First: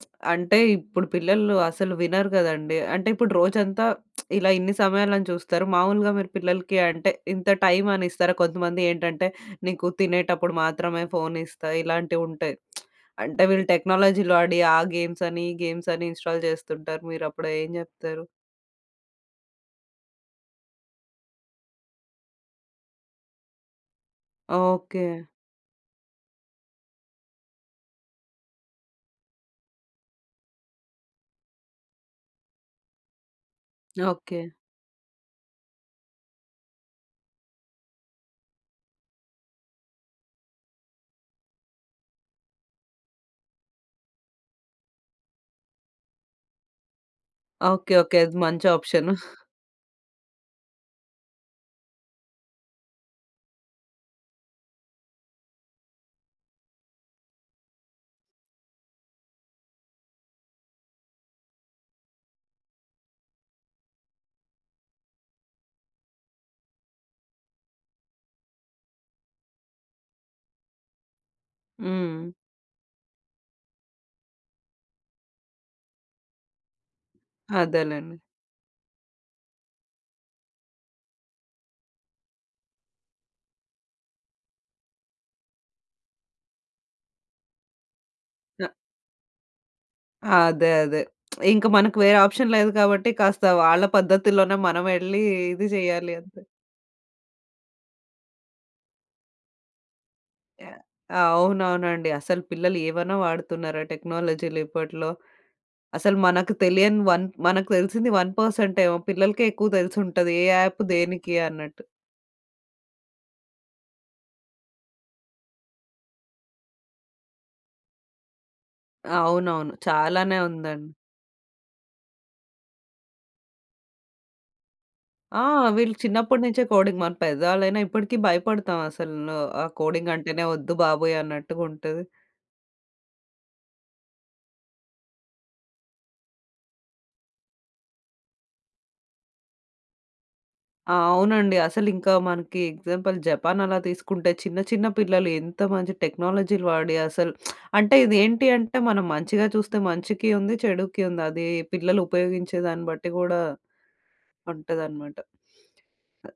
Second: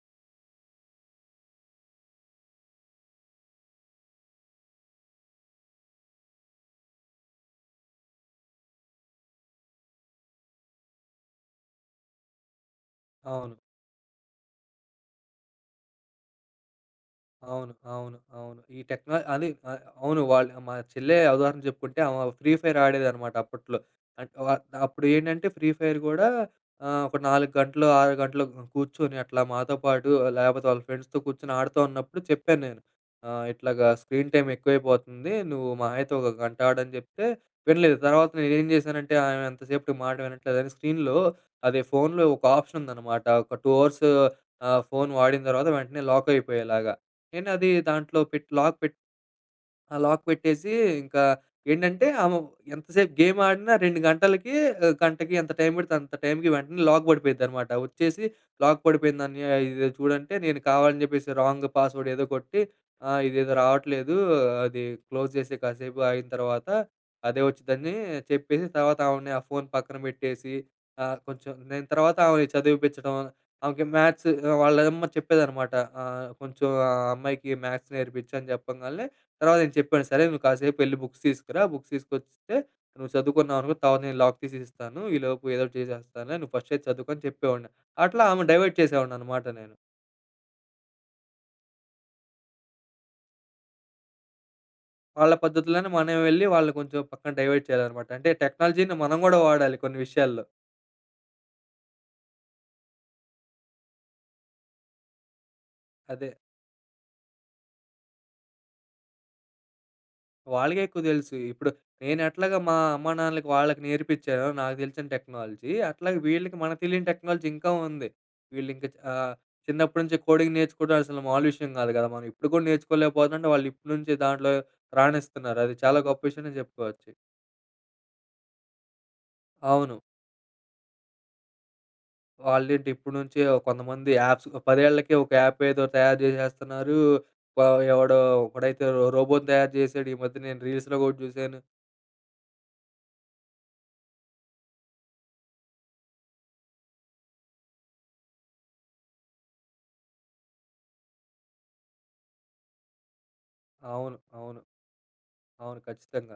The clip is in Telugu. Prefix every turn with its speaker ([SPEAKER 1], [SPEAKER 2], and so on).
[SPEAKER 1] అంటే, ఇప్పుడు పిల్లలు అసలు వినరు కదండీ. అంటే, ఇప్పుడు రోజంతా ఇలా ఇన్ని సమయాలని చూస్తారు. మామూలుగా మీరు పిల్లలకి అంటే ఇంత టైమ్ అని ఇస్తారా? కొంతమంది ఏంటంటే నీకు తినేటప్పుడు మాత్రమే ఫోన్ ఇస్తా ఇలాంటివి ఉంటాయి. అంటే,
[SPEAKER 2] అవును.
[SPEAKER 1] వీళ్ళు టెక్నాలజీలో ఆడి ఆ గేమ్సని, ఈ గేమ్సని ఇన్‌స్టాల్ చేస్తుంటారు. మీరప్పుడు ఏం
[SPEAKER 2] అవును, అవును,
[SPEAKER 1] చెప్తారు?
[SPEAKER 2] అవును. ఈ టెక్న అదే ఆహ్, అవును. వాళ్ళు మా చెల్లె ఉదాహరణ చెప్పుకుంటే ఆమె ఫ్రీ ఫైర్ ఆడేదన్నమాట అప్పట్లో. అ-అంటే అప్పుడు
[SPEAKER 1] ఓకే.
[SPEAKER 2] ఏంటంటే ఫ్రీ ఫైర్ కూడా, ఆ ఒక 4 గంటలు, 6 గంటలు కూర్చొని అట్లా మాతో పాటు లేకపోతే వాళ్ళ ఫ్రెండ్స్‌తో కూర్చొని ఆడుతూ ఉన్నప్పుడు చెప్పాన్నేను. ఆ ఇట్లాగా స్క్రీన్ టైమ్
[SPEAKER 1] ఓకే.
[SPEAKER 2] ఎక్కువైపోతుంది. నువ్వు మహా అయితే 1 గంటాడని చెప్తే వినలేదు. తర్వాత నేనేం చేశానంటే ఆమె ఎంతసేపటికి మాట వినట్లేదని, స్క్రీన్‌లో అదే ఫోన్‌లో ఒక ఆప్షన్ ఉందన్నమాట, ఒక 2 అవర్స్ ఆ ఫోన్ వాడిన తర్వాత వెంటనే లాక్ అయిపోయేలాగా. నేనది
[SPEAKER 1] ఓకే. ఓకే.
[SPEAKER 2] దాంట్లో
[SPEAKER 1] అది
[SPEAKER 2] పెట్టి
[SPEAKER 1] మంచి
[SPEAKER 2] లాక్ పెట్టి
[SPEAKER 1] ఆప్షన్.
[SPEAKER 2] ఆహ్, లాక్ పెట్టేసి ఇంకా, ఏంటంటే ఆమె ఎంతసేపు గేమ్ ఆడినా, 2 గంటలకి, గంటకి ఎంత టైమ్ పడితే అంత టైమ్‌కి వెంటనే లాక్ పడిపోయిద్దన్నమాట. వచ్చేసి లాక్ పడిపోయిందన్నయ్య. ఇది చూడంటే, నేను కావాలని చెప్పేసి రాంగ్ పాస్ వర్డ్ ఏదో కొట్టి, ఆ ఇదేదో రావట్లేదు. అది క్లోజ్ చేసేయి. కాసేపు ఆగిన తర్వాత అదే వచ్చుద్దని చెప్పేసి, తర్వాత ఆమెని ఆ ఫోన్ పక్కన పెట్టేసి, ఆ కొంచెం నేను తర్వాత
[SPEAKER 1] హ్మ్.
[SPEAKER 2] ఆమెని చదివిపిచ్చడం. ఆమెకి మ్యాథ్స్ వాళ్ళమ్మ చెప్పేదన్నమాట ఆ! కొంచెం ఆ "అమ్మాయికి మ్యాథ్స్
[SPEAKER 1] అదేలేండి.
[SPEAKER 2] నేర్పించు" అని చెప్పంగాల్నే, తర్వాత నేను చెప్పాను, సరే నువ్వు కాసేపు వెళ్లి బుక్స్ తీసుకురా, బుక్స్ తీసుకొస్తే నువ్వు చదువుకున్నావనుకో, తర్వాత నేను లాక్ తీసి ఇస్తాను. ఈలోపు ఏదో ఒకటి చేసేస్తానులే. నువ్వు ఫస్ట్ అయితే చదువుకో అని చెప్పేవాడిని. అట్లా ఆమెను
[SPEAKER 1] ఆ!
[SPEAKER 2] డైవర్ట్ చేసేవాడినన్నమాట నేను.
[SPEAKER 1] అదే. అదే. ఇంక మనకు వేరే ఆప్షన్ లేదు కాబట్టి, కాస్త వాళ్ళ పద్ధతిలోనే మనమెళ్లి
[SPEAKER 2] వాళ్ళ
[SPEAKER 1] ఇది
[SPEAKER 2] పద్ధతుల్లోనే
[SPEAKER 1] చెయ్యాలి
[SPEAKER 2] మనం
[SPEAKER 1] అంతే.
[SPEAKER 2] వెళ్లి, వాళ్ళని కొంచెం పక్కన డైవర్ట్ చేయాలన్నమాట. అంటే టెక్నాలజీ‌ని మనం కూడా వాడాలి కొన్ని విషయాల్లో.
[SPEAKER 1] యాహ్! అవునవునండి. అసలు పిల్లలు ఏవైనా వాడుతున్నారా టెక్నాలజీలు ఇప్పట్లో. అసలు
[SPEAKER 2] అదే.
[SPEAKER 1] మనకు తెలియని 1 మనకు తెలిసింది 1 పర్సెంటేమో, పిల్లలకే ఎక్కువ తెలిసుంటది. ఏ యాప్
[SPEAKER 2] వాళ్ళకే ఎక్కువ తెలుసు.
[SPEAKER 1] దేనికి
[SPEAKER 2] ఇప్పుడు
[SPEAKER 1] అన్నట్టు.
[SPEAKER 2] నేను ఎట్లాగా మా అమ్మానాన్నలకి వాళ్ళకి నేర్పిచ్చానో నాకు తెలిసిన టెక్నాలజీ. అట్లాగే వీళ్ళకి మనకు తెలియని టెక్నాలజీ ఇంకా ఉంది. వీళ్ళింక ఆహ్,
[SPEAKER 1] అవునవును.
[SPEAKER 2] చిన్నప్పటినుంచి
[SPEAKER 1] చాలానే
[SPEAKER 2] కోడింగ్
[SPEAKER 1] ఉందండి.
[SPEAKER 2] నేర్చుకోవడం అసలు మామూలు విషయం కాదు కదా! మనం ఇప్పుడు కూడా నేర్చుకోలేకపోతుంటే, వాళ్ళు ఇప్పటి నుంచి దాంట్లో
[SPEAKER 1] ఆ!
[SPEAKER 2] రాణిస్తున్నారు. అది
[SPEAKER 1] వీళ్ళు
[SPEAKER 2] చాలా గొప్ప విషయమనే
[SPEAKER 1] చిన్నప్పటినుంచే కోడింగ్. మా
[SPEAKER 2] చెప్పుకోవచ్చు.
[SPEAKER 1] పెద్దవాళ్ళైనా ఇప్పటికి భయపడతాం, అసలు ఆ
[SPEAKER 2] అవును.
[SPEAKER 1] కోడింగ్ అంటేనే వద్దు బాబోయ్ అన్నట్టుగా ఉంటది.
[SPEAKER 2] వాళ్ళేంటి ఇప్పటి నుంచే కొంతమంది యాప్స్ 10 ఏళ్ళకే ఒక యాప్ ఏదో తయారు చేసేస్తున్నారు. ఎవడో ఒకడైతే రోబోను తయారు చేసాడు. ఈ మధ్య నేను
[SPEAKER 1] ఆ!
[SPEAKER 2] రీల్స్‌లో గూడ
[SPEAKER 1] అవునండి.
[SPEAKER 2] చూసాను.
[SPEAKER 1] అసలింకా మనకి ఎగ్జాంపుల్ జపాన్ అలా తీసుకుంటే, చిన్న చిన్న పిల్లలు ఎంత మంచి టెక్నాలజీలు వాడి అసలు, అంటే ఇది ఏంటి అంటే మనం మంచిగా చూస్తే మంచికి ఉంది, చెడుకి ఉంది. అది పిల్లలు ఉపయోగించే దాన్ని బట్టి కూడా
[SPEAKER 2] అవును, అవును.
[SPEAKER 1] ఉంటదన్నమాట.
[SPEAKER 2] అవును. ఖచ్చితంగా.